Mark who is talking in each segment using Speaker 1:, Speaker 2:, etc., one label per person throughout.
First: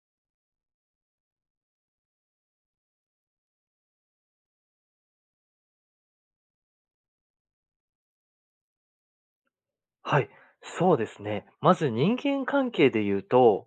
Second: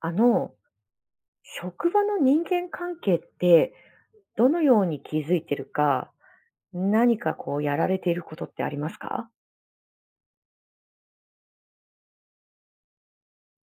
Speaker 1: あの、職場の人間関係って、どのように気づいてるか、何かこうやられていることってありますか？
Speaker 2: はい、そうですね。まず人間関係で言うと、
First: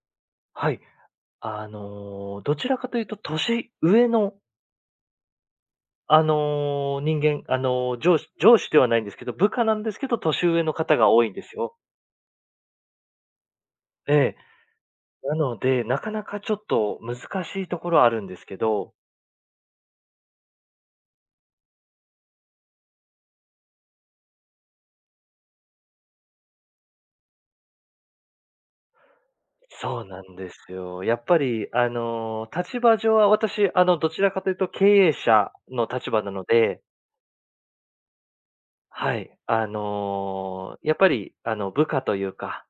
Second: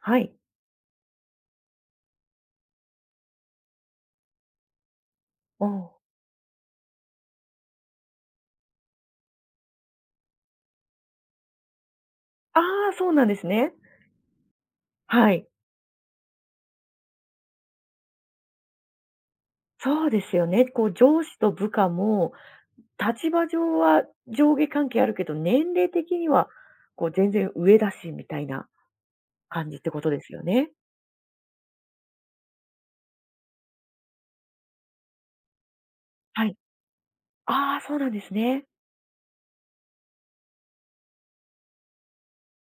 Speaker 1: はい。
Speaker 2: はい、どちらかというと年上の、
Speaker 1: おう、
Speaker 2: あの、人間、あの、上司ではないんですけど、部下なんですけど、年上の方が多いんですよ。
Speaker 1: ああ、そうなんですね。
Speaker 2: ええ。
Speaker 1: は
Speaker 2: な
Speaker 1: い。
Speaker 2: ので、なかなかちょっと難しいところあるんですけど、
Speaker 1: そうですよね。こう上司と部下も、立場上は上下関係あるけど、年齢的にはこう全然上だしみたいな感じってこ
Speaker 2: そう
Speaker 1: とで
Speaker 2: な
Speaker 1: す
Speaker 2: ん
Speaker 1: よ
Speaker 2: で
Speaker 1: ね？
Speaker 2: すよ。やっぱり、立場上は私、どちらかというと経営者の立場なの
Speaker 1: はい。
Speaker 2: で、
Speaker 1: ああ、そうなんですね。
Speaker 2: はい、やっぱり、部下というか、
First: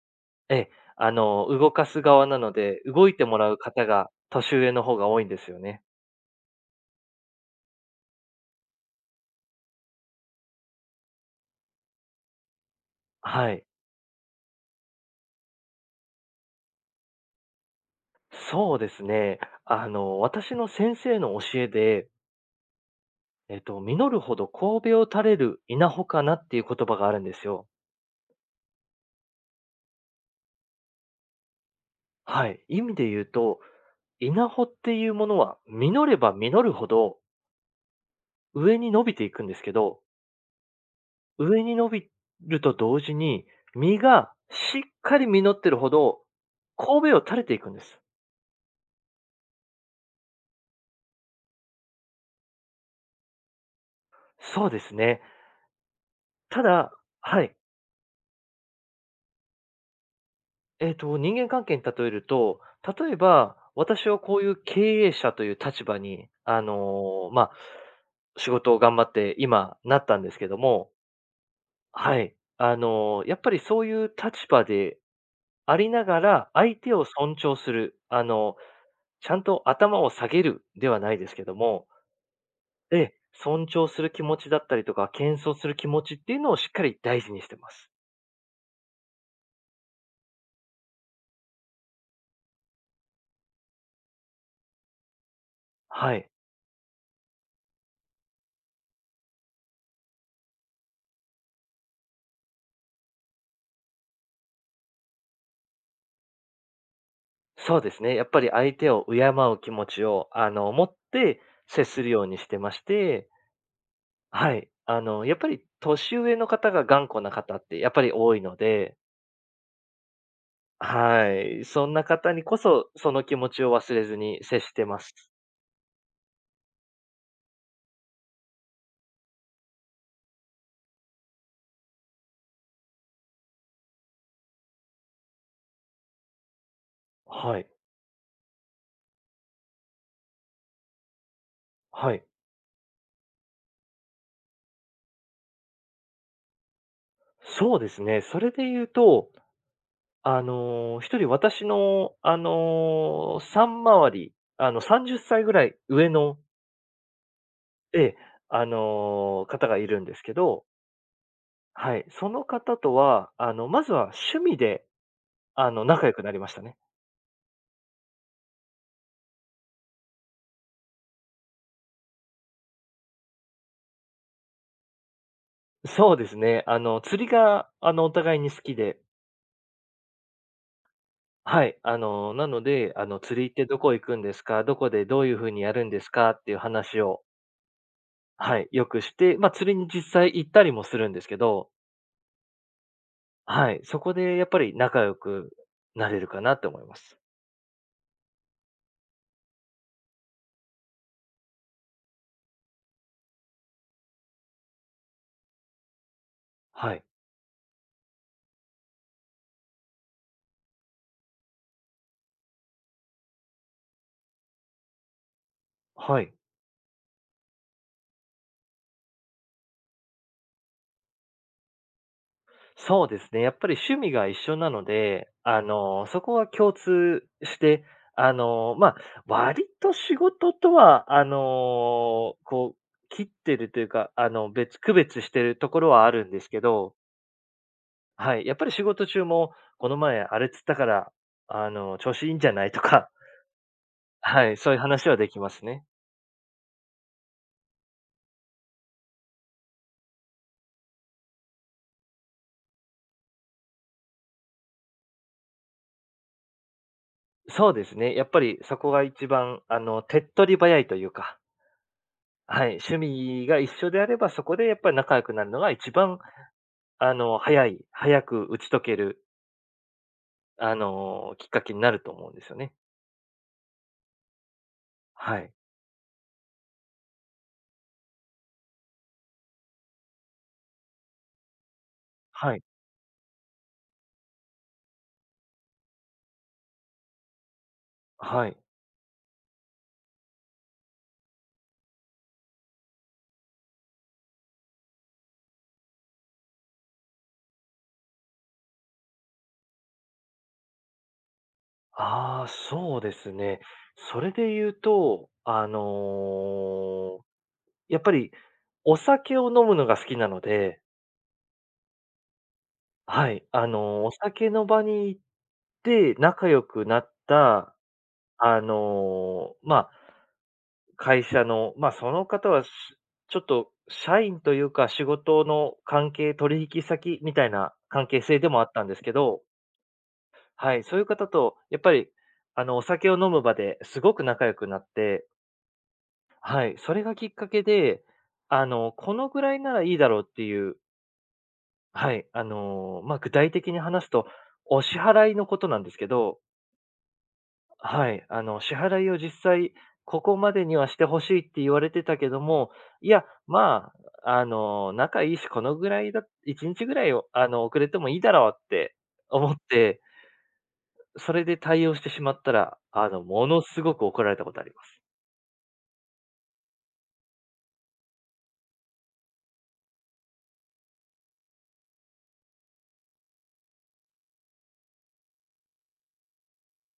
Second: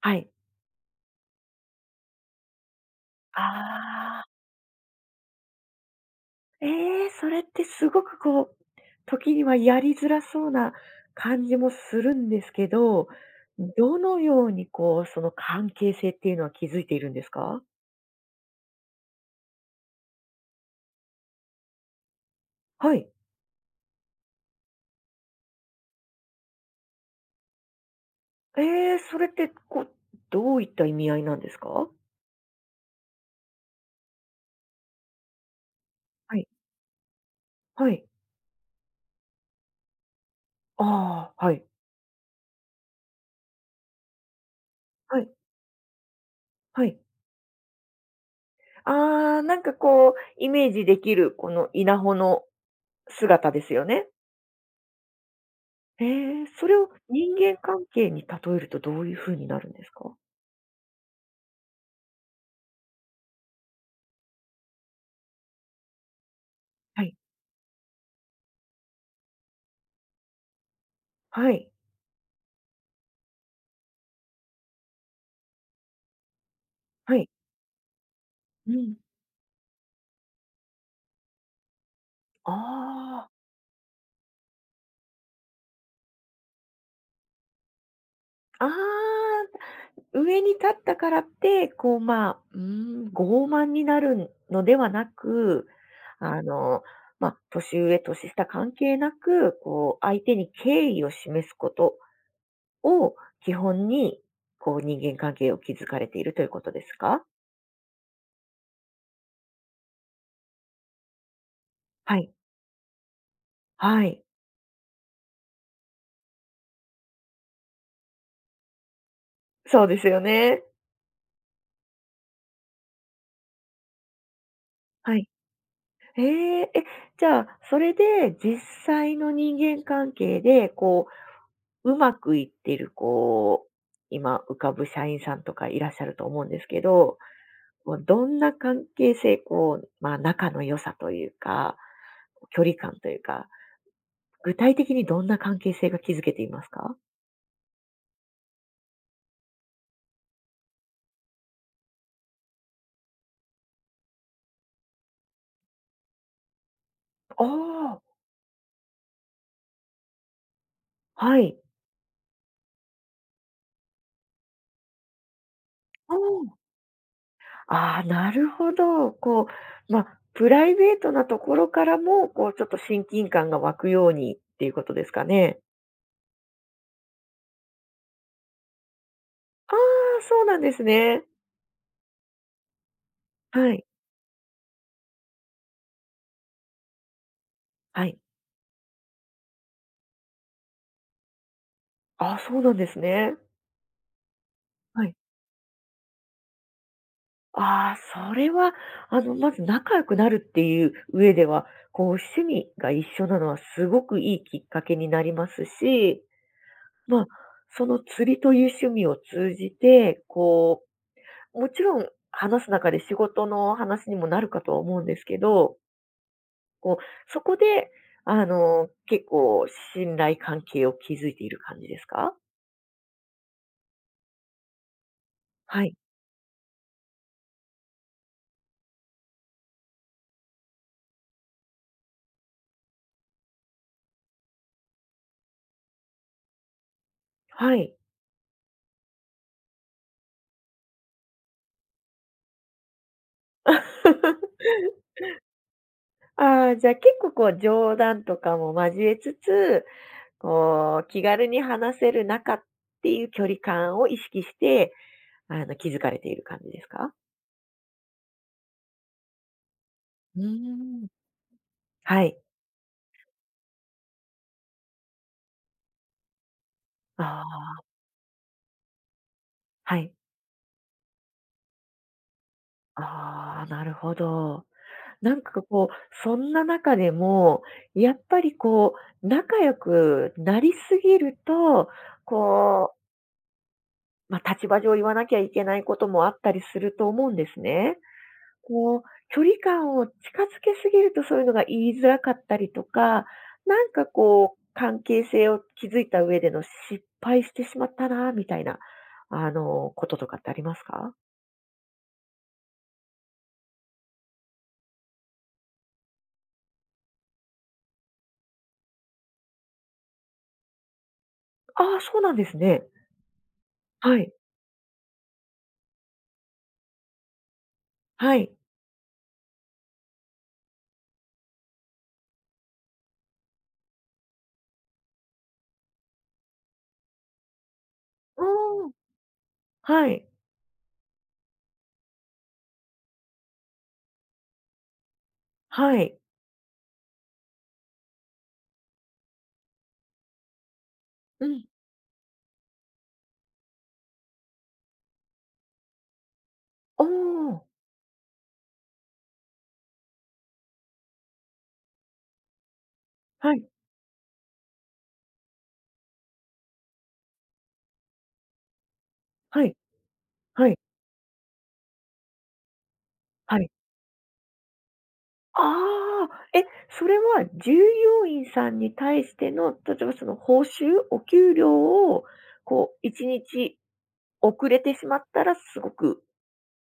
Speaker 1: はい。
Speaker 2: ええ、動かす側なので、動いてもらう方が
Speaker 1: ああ。
Speaker 2: 年上の方が多いんですよね。
Speaker 1: ええ、それってすごくこう、時にはやりづらそうな感じもするんですけど、
Speaker 2: はい。
Speaker 1: どのようにこう、その関係性っていうのは築いているんですか？
Speaker 2: そうですね。私の先生の教えで、
Speaker 1: はい。
Speaker 2: 実るほど神戸を垂れる稲穂かなっていう言葉があるんですよ。
Speaker 1: ええ、それってこう、どういった意味合いなんですか？
Speaker 2: はい。意味で言うと、稲穂っていうものは実れば
Speaker 1: はい、
Speaker 2: 実るほど
Speaker 1: はい。
Speaker 2: 上に伸びていくんですけど、
Speaker 1: ああ、は
Speaker 2: 上
Speaker 1: い、
Speaker 2: に伸びると同時に、実がしっか
Speaker 1: は
Speaker 2: り
Speaker 1: い、
Speaker 2: 実ってるほど、
Speaker 1: はい。
Speaker 2: 神戸を垂れていくんです。
Speaker 1: ああ、なんかこう、イメージできるこの稲穂の姿ですよね。
Speaker 2: そうですね。
Speaker 1: ええ、
Speaker 2: た
Speaker 1: それを
Speaker 2: だ、
Speaker 1: 人
Speaker 2: は
Speaker 1: 間
Speaker 2: い。
Speaker 1: 関係に例えるとどういうふうになるんですか？
Speaker 2: 人間関係に例えると、例えば、私はこういう経営者という立場に、
Speaker 1: はい、
Speaker 2: まあ、仕事を頑張って今なったんですけども、
Speaker 1: はい、
Speaker 2: はい。やっぱりそういう立場でありながら、相手を
Speaker 1: はい。
Speaker 2: 尊重する、
Speaker 1: うん。
Speaker 2: ちゃんと頭を下げるではないですけども、ええ、
Speaker 1: ああ、
Speaker 2: 尊重する気持ちだったりとか、謙遜する気持ちっていうのをしっかり大事にしてます。
Speaker 1: ああ、上に立ったからって、こう、まあ、うーん、傲慢になるのではなく、
Speaker 2: はい。
Speaker 1: あの、まあ、年上、年下関係なく、こう、相手に敬意を示すことを基本に、こう、人間関係を築かれているということですか。
Speaker 2: そうですね。やっぱり相手を敬う気持ちを、持って接する
Speaker 1: は
Speaker 2: よう
Speaker 1: い。
Speaker 2: にしてまして、
Speaker 1: はい。
Speaker 2: はい。やっぱり年上の方が頑固な方ってやっぱり多いので、
Speaker 1: そうですよね。
Speaker 2: はい。そんな方にこそ、その気持ちを忘れずに接してます。
Speaker 1: はい。えええ、じゃあ、それで実際の人間関係で、こう、うまくいってる、こう、今浮かぶ社員さんとかいらっしゃると思うんですけど、
Speaker 2: はい。
Speaker 1: もうどんな関係性、こう、まあ、仲の良さというか、
Speaker 2: はい。
Speaker 1: 距離感というか、具体的にどんな関係性が築けていますか？
Speaker 2: そうですね。それで言うと、一人私の、3回り、30歳ぐらい上の、
Speaker 1: ああ。
Speaker 2: ええ、方がいるんですけど、
Speaker 1: はい。
Speaker 2: はい、その方とは、まずは趣味で、仲良
Speaker 1: う
Speaker 2: くなりま
Speaker 1: ん。
Speaker 2: したね。
Speaker 1: ああ、なるほど。こう、まあ、プライベートなところからも、こう、ちょっと親近感が湧くようにっていうことですかね？
Speaker 2: そうですね。釣りが、お互いに好きで、
Speaker 1: ああ、そうなんですね。
Speaker 2: はい、なので、釣りって
Speaker 1: は
Speaker 2: ど
Speaker 1: い。
Speaker 2: こ行くんですか？どこでどういう風にやるんですか？っていう話を、
Speaker 1: はい。
Speaker 2: はい、よくして、まあ、釣りに実際行ったりもするんですけど、
Speaker 1: ああ、そうなんですね。
Speaker 2: はい、そこでやっぱり仲
Speaker 1: はい。
Speaker 2: 良くなれるかなって思います。
Speaker 1: ああ、それは、まず仲良くなるっていう上では、こう、趣味が一緒なのはすごくいいきっかけになりますし、
Speaker 2: はい。
Speaker 1: まあ、その釣りという趣味を通じて、こう、もちろん話す中で仕事の話にもなるかとは思うんですけど、
Speaker 2: はい。
Speaker 1: こう、そこで、結構信頼関係を築いている感じですか。
Speaker 2: そうですね。やっぱり趣味が一緒なので、
Speaker 1: はい。
Speaker 2: そこは共通して、まあ、割と仕事とは、切ってるというか、別、区別してるところはあるんですけど、
Speaker 1: はい。
Speaker 2: はい。やっぱり仕事中も、この前、あれつったから、調子いいんじゃない とか、はい。そういう話はできますね。
Speaker 1: ああ、じゃあ結構こう冗談とかも交えつつ、こう、気軽に話せる中っていう距離感を意識して、気づかれている感じですか？
Speaker 2: そうですね。やっぱりそこが一番、手っ
Speaker 1: うー
Speaker 2: 取り早いとい
Speaker 1: ん。
Speaker 2: うか、
Speaker 1: はい。
Speaker 2: はい。趣味が一緒であれば、そこでやっぱり仲良くなるのが一番、
Speaker 1: あ
Speaker 2: 早い
Speaker 1: あ、
Speaker 2: 早く打ち解ける、
Speaker 1: はい。
Speaker 2: きっかけになると思うんですよね。
Speaker 1: ああ、なるほど。な
Speaker 2: は
Speaker 1: ん
Speaker 2: い。
Speaker 1: かこう、そんな中でも、やっぱりこう、仲良くなりすぎると、
Speaker 2: はい。
Speaker 1: こう、まあ、立場上言わなきゃいけないこともあったりすると思うんですね。
Speaker 2: はい。
Speaker 1: こう、距離感を近づけすぎるとそういうのが言いづらかったりとか、なんかこう、関係性を築いた上での失敗してしまったな、みたいな、こととかってありますか？
Speaker 2: ああ、そうですね。それで言うと、やっぱりお酒を飲むのが好きなので、
Speaker 1: ああ、そうなんですね。
Speaker 2: はい、お
Speaker 1: はい、
Speaker 2: 酒の場に行って仲良くなった、
Speaker 1: はい。
Speaker 2: あの、ま会社の、まあ、その方は、ちょっと社員というか、仕事の関係、取引先みたいな関係性でもあったん
Speaker 1: おー、
Speaker 2: ですけど、
Speaker 1: はい、
Speaker 2: はい、そういう方とやっぱり、お酒を飲む場ですごく仲良くなって、
Speaker 1: はい。
Speaker 2: はい、それがきっかけで、このぐらいならいいだろうっていう、
Speaker 1: うん。
Speaker 2: はい、まあ、具体的に話すと、お支払いのことなんですけど、
Speaker 1: おお、
Speaker 2: はい、支払いを実際、ここまでにはしてほしいって言われてたけども、いや、
Speaker 1: はい、
Speaker 2: まあ、仲いいし、このぐらいだ、1日ぐらいを、遅れてもいいだろうって思っ
Speaker 1: はい、
Speaker 2: て、
Speaker 1: はい、
Speaker 2: それで対応してしまったら、も
Speaker 1: は
Speaker 2: の
Speaker 1: い。
Speaker 2: すごく怒られたことあります。
Speaker 1: ああ、え、それは従業員さんに対しての、例えばその報酬、お給料をこう、1日遅れてしまったら、すごく、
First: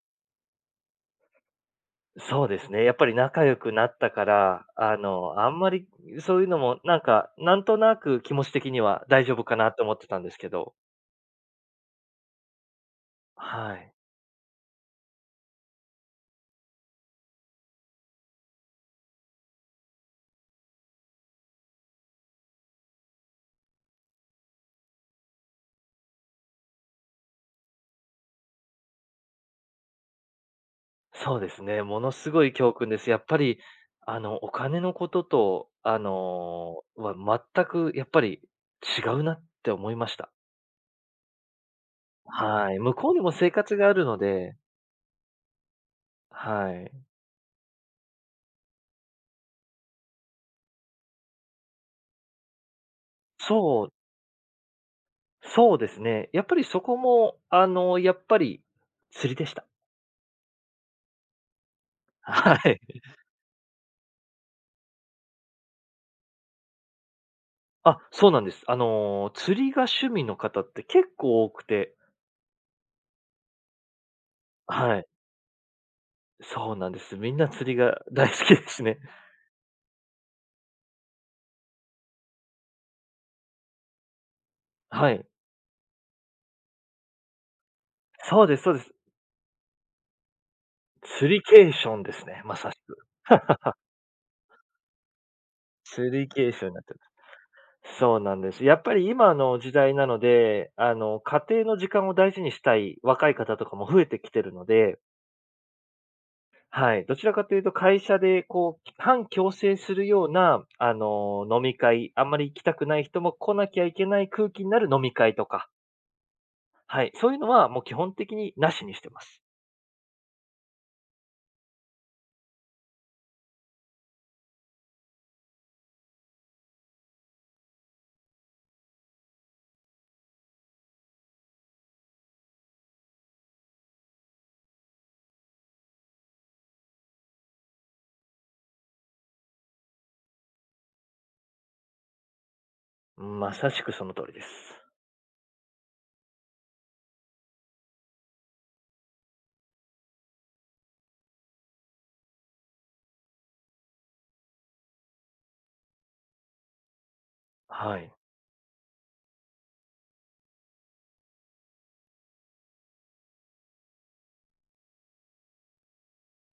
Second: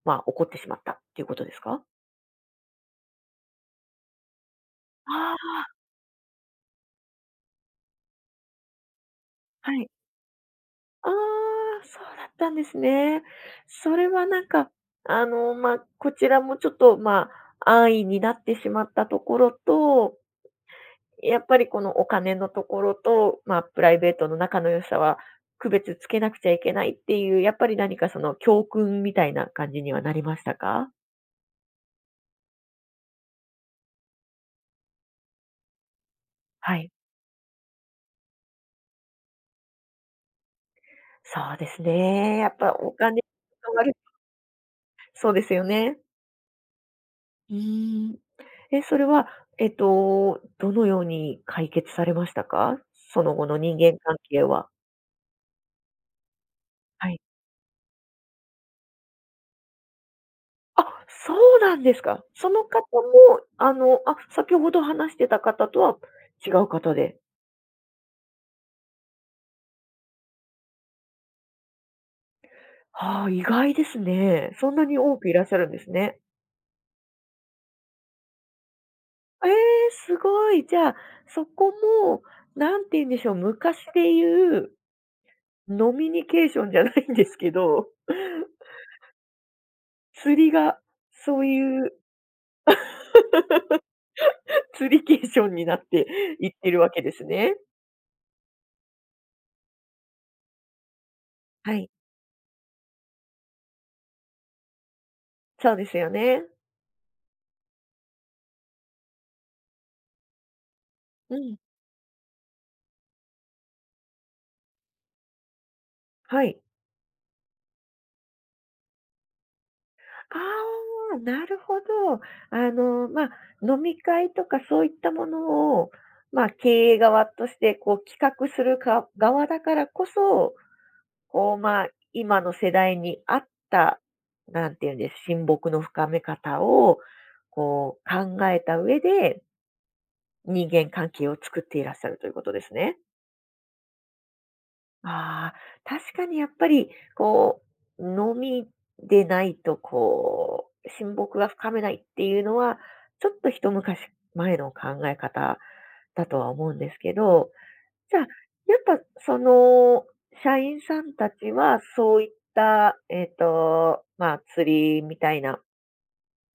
Speaker 1: まあ、怒ってしまったっていうことですか？
Speaker 2: そうですね。やっぱり仲良くなったから、あん
Speaker 1: あ
Speaker 2: まりそういうのも、なんか、なんとなく気持ち的には大丈夫か
Speaker 1: あ、
Speaker 2: な
Speaker 1: は
Speaker 2: と
Speaker 1: い。
Speaker 2: 思ってたんですけど、
Speaker 1: ああ、そうだったんですね。
Speaker 2: は
Speaker 1: そ
Speaker 2: い。
Speaker 1: れはなんか、まあ、こちらもちょっと、まあ、安易になってしまったところと、やっぱりこのお金のところと、まあ、プライベートの仲の良さは区別つけなくちゃいけないっていう、やっぱり何かその教訓みたいな感じにはなりましたか？
Speaker 2: そうですね、ものすごい教訓です。やっぱり、お金のことと、
Speaker 1: はい。
Speaker 2: 全くやっぱり違うなって思いました。
Speaker 1: そうですね。やっ
Speaker 2: は
Speaker 1: ぱ
Speaker 2: い。
Speaker 1: お
Speaker 2: 向こう
Speaker 1: 金
Speaker 2: にも生
Speaker 1: が
Speaker 2: 活が
Speaker 1: 悪
Speaker 2: あ
Speaker 1: い、
Speaker 2: るので、
Speaker 1: そうですよね。
Speaker 2: はい。
Speaker 1: うーん。で、それは、どのように解決されましたか？その後の人
Speaker 2: そう、
Speaker 1: 間関係は。
Speaker 2: そうですね。やっぱりそこ
Speaker 1: はい。
Speaker 2: も、やっぱり釣りでした。
Speaker 1: あ、そうなんです か。そ
Speaker 2: は
Speaker 1: の方
Speaker 2: い。
Speaker 1: も、あ、先ほど話してた方とは違う方で。
Speaker 2: あ、そうなんです。釣りが趣味の方って結構多くて、
Speaker 1: はあ、意外ですね。そんなに
Speaker 2: はい。
Speaker 1: 多くいらっしゃるんですね。
Speaker 2: そうなんです。みんな釣りが大好きですね。
Speaker 1: えー、すごい。じゃあ、そこも、なんて言うんでしょう、昔で言う
Speaker 2: はい。
Speaker 1: ノミニケーションじゃないんですけど、
Speaker 2: そうです、そうです。
Speaker 1: 釣りが
Speaker 2: ス
Speaker 1: そ
Speaker 2: リ
Speaker 1: う
Speaker 2: ケー
Speaker 1: い
Speaker 2: シ
Speaker 1: う
Speaker 2: ョンですね、まさしく。
Speaker 1: スリケーションになって
Speaker 2: スリ
Speaker 1: い
Speaker 2: ケ
Speaker 1: っ
Speaker 2: ーション
Speaker 1: て
Speaker 2: に
Speaker 1: る
Speaker 2: なっ
Speaker 1: わ
Speaker 2: て、
Speaker 1: けですね。
Speaker 2: そうなんです。やっぱり今の時代なので、家庭
Speaker 1: は
Speaker 2: の時
Speaker 1: い。
Speaker 2: 間を大事にしたい若い方とかも増えてきてるので、
Speaker 1: そうですよね。
Speaker 2: はい。どちらかというと会社でこう、反強制するような、
Speaker 1: うん。
Speaker 2: 飲み会、あんまり行きたくない人も来なきゃいけない空気になる飲み会とか、
Speaker 1: はい。
Speaker 2: はい。そういうのはもう基本的になしにしてます。
Speaker 1: ああ、なるほど。まあ、飲み会とかそういったものを、まあ、経営側としてこう企画するか側だからこそ、こう、まあ、今の世代に合った、なんていうんです、親睦の深め方を、こう考えた上で、人間関係を作っていらっしゃるということですね。
Speaker 2: まさしくその通りです。
Speaker 1: ああ、確かにやっぱり、こう、のみでないと、こう、親睦が深めないっていうのは、ちょっと一昔前の考え方だとは思うんですけど、
Speaker 2: はい。
Speaker 1: じゃあ、やっぱその、社員さんたちは、そういった、まあ、釣りみたいな、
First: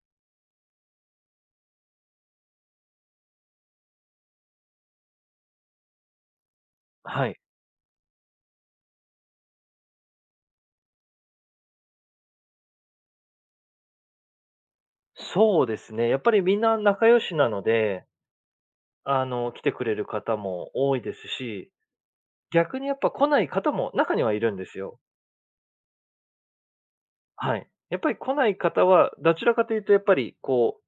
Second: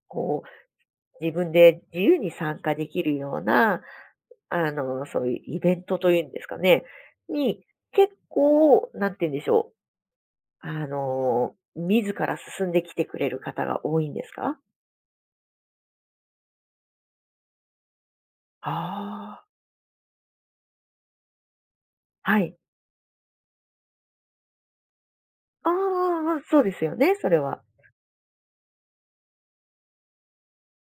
Speaker 1: こう、自分で自由に参加できるような、そういうイベントというんですかね、
Speaker 2: はい。
Speaker 1: に、結構、なんて言うんでしょう、自ら進んできてくれる方が多いんですか？
Speaker 2: そうですね。やっぱりみんな仲良しなので、
Speaker 1: ああ。
Speaker 2: 来てくれる方も多いですし、
Speaker 1: はい。
Speaker 2: 逆にやっぱ来ない方も中にはいるんですよ。
Speaker 1: あああ、そうですよね、それ
Speaker 2: は
Speaker 1: は。
Speaker 2: い。やっぱり来ない方は、どちらかというとやっぱりこ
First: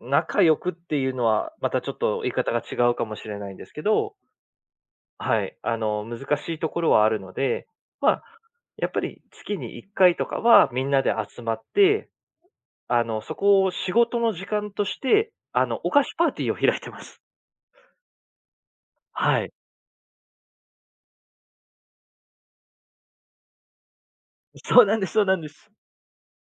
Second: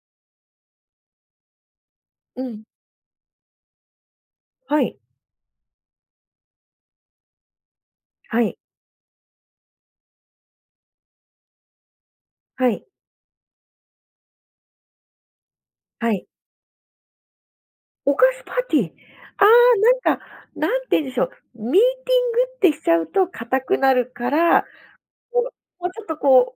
Speaker 2: う、仲良くっていうのは、またちょっと言い
Speaker 1: う
Speaker 2: 方が
Speaker 1: ん。
Speaker 2: 違うかもしれないんですけど、
Speaker 1: はい、
Speaker 2: はい。難しいところはあるので、まあ、
Speaker 1: はい、
Speaker 2: やっぱり月に1回とかはみんなで集まって、
Speaker 1: はい、
Speaker 2: そこを仕事の時間として、お菓
Speaker 1: は
Speaker 2: 子
Speaker 1: い。
Speaker 2: パーティーを開いてます。
Speaker 1: お菓子パーティー。
Speaker 2: は
Speaker 1: ああ、
Speaker 2: い。
Speaker 1: なんか、なんて言うんでしょう、ミーティングってしちゃうと硬くなるから、
Speaker 2: そうなんです、そうなんで
Speaker 1: こ
Speaker 2: す。
Speaker 1: う、もうちょっとこ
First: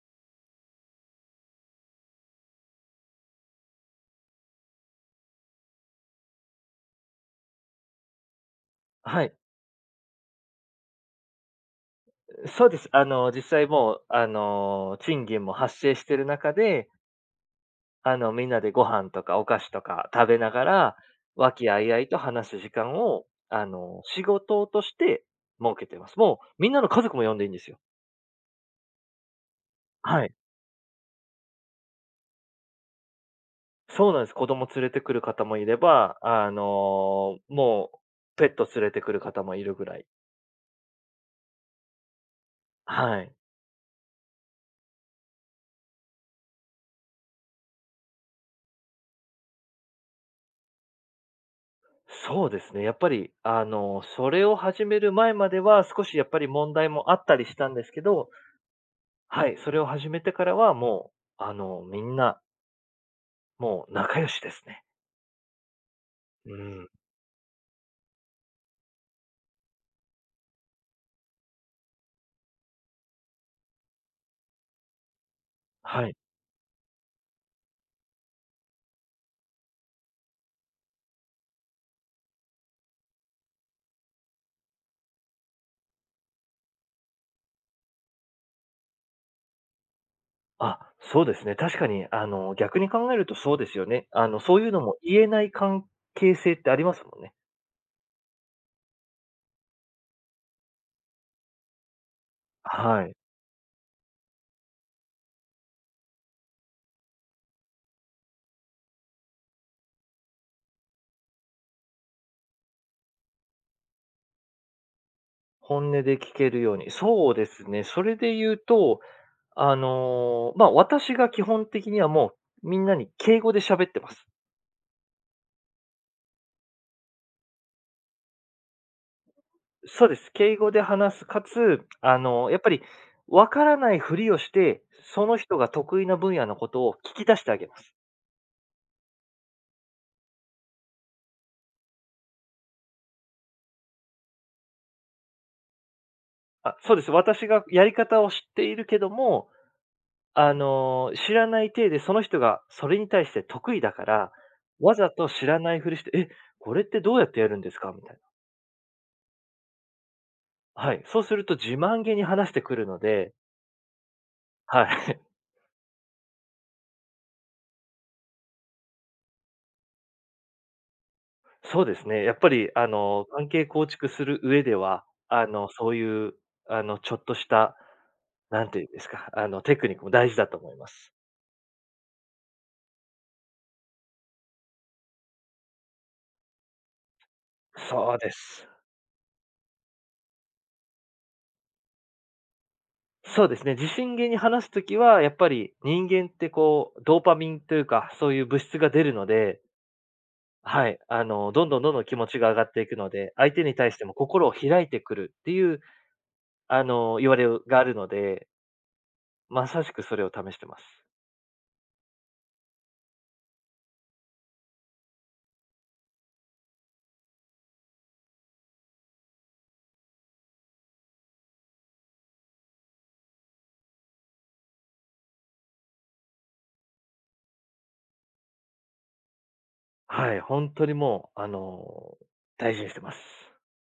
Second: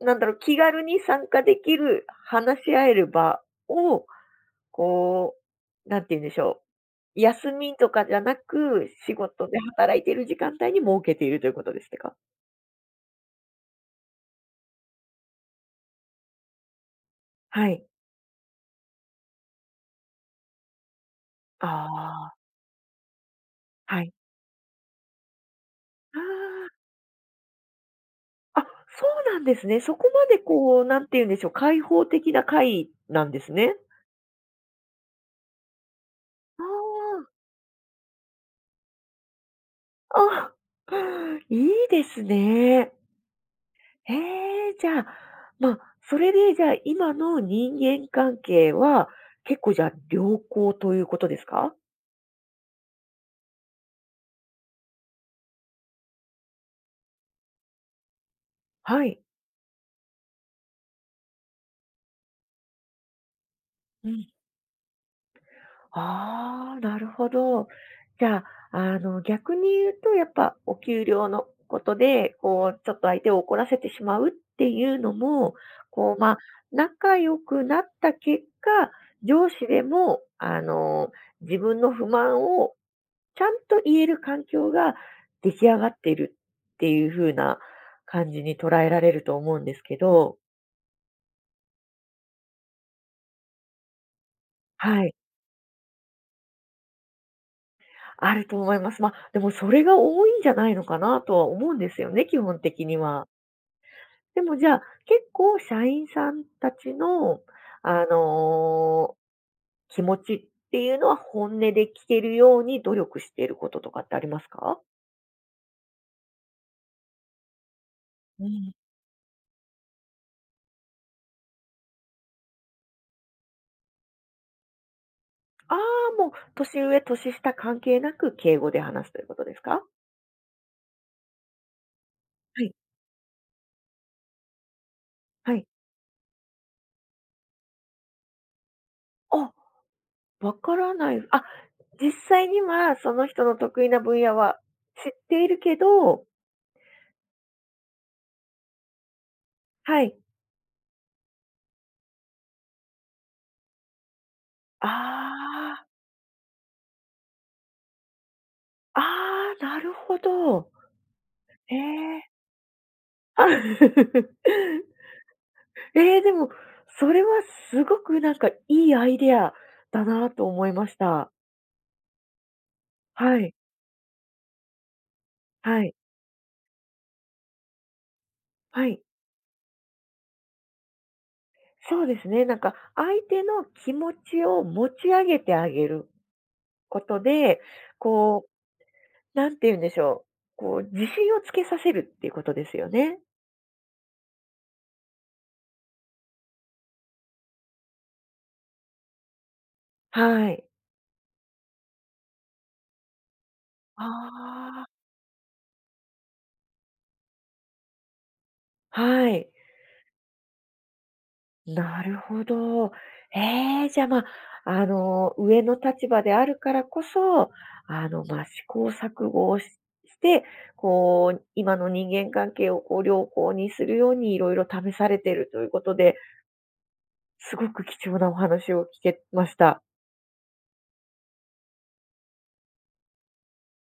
Speaker 1: う、なんだろう、気軽に参加できる、話し合える場をこう、なんて言うんでしょう、休みとかじゃなく、仕
Speaker 2: はい。
Speaker 1: 事で働いている時間帯に設けているということですか？
Speaker 2: そうです。実際もう、賃金も発生してる中で、
Speaker 1: はい。
Speaker 2: みんなでご飯とかお菓子とか食べながら、和気あいあいと
Speaker 1: あ
Speaker 2: 話す時間を、
Speaker 1: あ、はい。
Speaker 2: 仕事として設けてます。もう、
Speaker 1: あ
Speaker 2: みんなの家族も呼んでいいんですよ。
Speaker 1: あ、あ、そうなんですね。そこま
Speaker 2: はい。
Speaker 1: でこう、なんて言うんでしょう、開放的な会なんですね。
Speaker 2: そうなんです。子供連れてくる方もいれば、ペット連れてくる方もいるぐらい。
Speaker 1: ああ、あ、いいですね。
Speaker 2: はい。
Speaker 1: へえ、じゃあ、まあ、それでじゃあ、今の人間関係は、結構じゃあ良好ということですか？
Speaker 2: そうですね。やっぱり、それを始める前までは少しやっぱり問題もあったりしたんですけど、
Speaker 1: はい。
Speaker 2: はい、それを始めてからはもう、あの、みんな、もう
Speaker 1: う
Speaker 2: 仲
Speaker 1: ん。
Speaker 2: 良しですね。う
Speaker 1: ああ、
Speaker 2: ん。
Speaker 1: なるほど。じゃあ、逆に言うと、やっぱお給料のことで、こう、ちょっと相手を怒らせてしまうっていうのも、
Speaker 2: は
Speaker 1: こ
Speaker 2: い。
Speaker 1: う、まあ、仲良くなった結果、上司でも、自分の不満をちゃんと言える環境が出来上がっているっていう風な感じに捉えられると思うんですけど、
Speaker 2: あ、そうですね。確かに、逆に考えるとそうですよね。そういうのも
Speaker 1: はい。
Speaker 2: 言えない関係性ってありますもんね。
Speaker 1: あると思います。まあ、でもそれが多いんじゃないのかなとは思うんですよね、基本的に
Speaker 2: はい。
Speaker 1: は。でもじゃあ、結構社員さんたちの、あの、気持ちっていうのは本音で聞けるように努力していることとかってありますか？
Speaker 2: 本音で聞けるように。そうですね。それで言うと、まあ、私が基本的にはもうみんなに敬語で喋ってます。
Speaker 1: ああー、もう年上、年下関係なく敬語で話すということですか？
Speaker 2: そうです。敬語で話す、かつ、や
Speaker 1: は
Speaker 2: っぱ
Speaker 1: い、
Speaker 2: り、わからないふりをして、その
Speaker 1: は
Speaker 2: 人
Speaker 1: い。
Speaker 2: が得意な分野のことを聞き出してあげます。
Speaker 1: あ、わからない。あ、実際にはその人の得意な分野は知っているけど。
Speaker 2: あ、そうです。私がやり方を知っているけども、
Speaker 1: はい。
Speaker 2: 知らない体でその人がそれに対して得意だから、
Speaker 1: あ
Speaker 2: わざと知らない
Speaker 1: あ。
Speaker 2: ふりして、え、これってどうやってやるんですかみたい
Speaker 1: ああ、なるほど。
Speaker 2: な。はい。そうすると自
Speaker 1: え
Speaker 2: 慢げに
Speaker 1: え。
Speaker 2: 話してくるので、
Speaker 1: あ
Speaker 2: はい。
Speaker 1: ええ、でも、それはすごくなんかいいアイデアだなと思いました。
Speaker 2: そうですね。やっぱり
Speaker 1: は
Speaker 2: 関
Speaker 1: い、
Speaker 2: 係構築する上では、
Speaker 1: は
Speaker 2: そ
Speaker 1: い、
Speaker 2: ういう、ちょっとした、なんてい
Speaker 1: は
Speaker 2: うんで
Speaker 1: い。
Speaker 2: すか、テクニックも大事だと思います。
Speaker 1: そうですね、なんか相手の気持ちを持ち上げてあげることで、
Speaker 2: そうで
Speaker 1: こ
Speaker 2: す。
Speaker 1: う、なんて言うんでしょう、こう自信をつけさせるっていうことですよね。
Speaker 2: そうですね。自信源に話すときは、やっぱり人間ってこう、ドーパミンというか、そういう物質が出るので、
Speaker 1: はい。
Speaker 2: はい、どんどんどんどん気持ちが上がっていくので、相手に対しても心を
Speaker 1: あ
Speaker 2: 開いてくるっていう、言われがあるので、
Speaker 1: あ、はい。
Speaker 2: まさしくそれを試してます。
Speaker 1: なるほど。ええ、じゃあ、まあ、上の立場であるからこそ、まあ、試行錯誤をして、こう、今の人間関係をこう良好にするようにいろいろ試されているということで、すごく貴重なお話を聞けました。
Speaker 2: はい、本当にもう、大事にしてます。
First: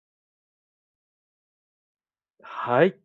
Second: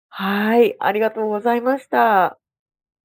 Speaker 1: はい、ありがとうございました。
Speaker 2: はい。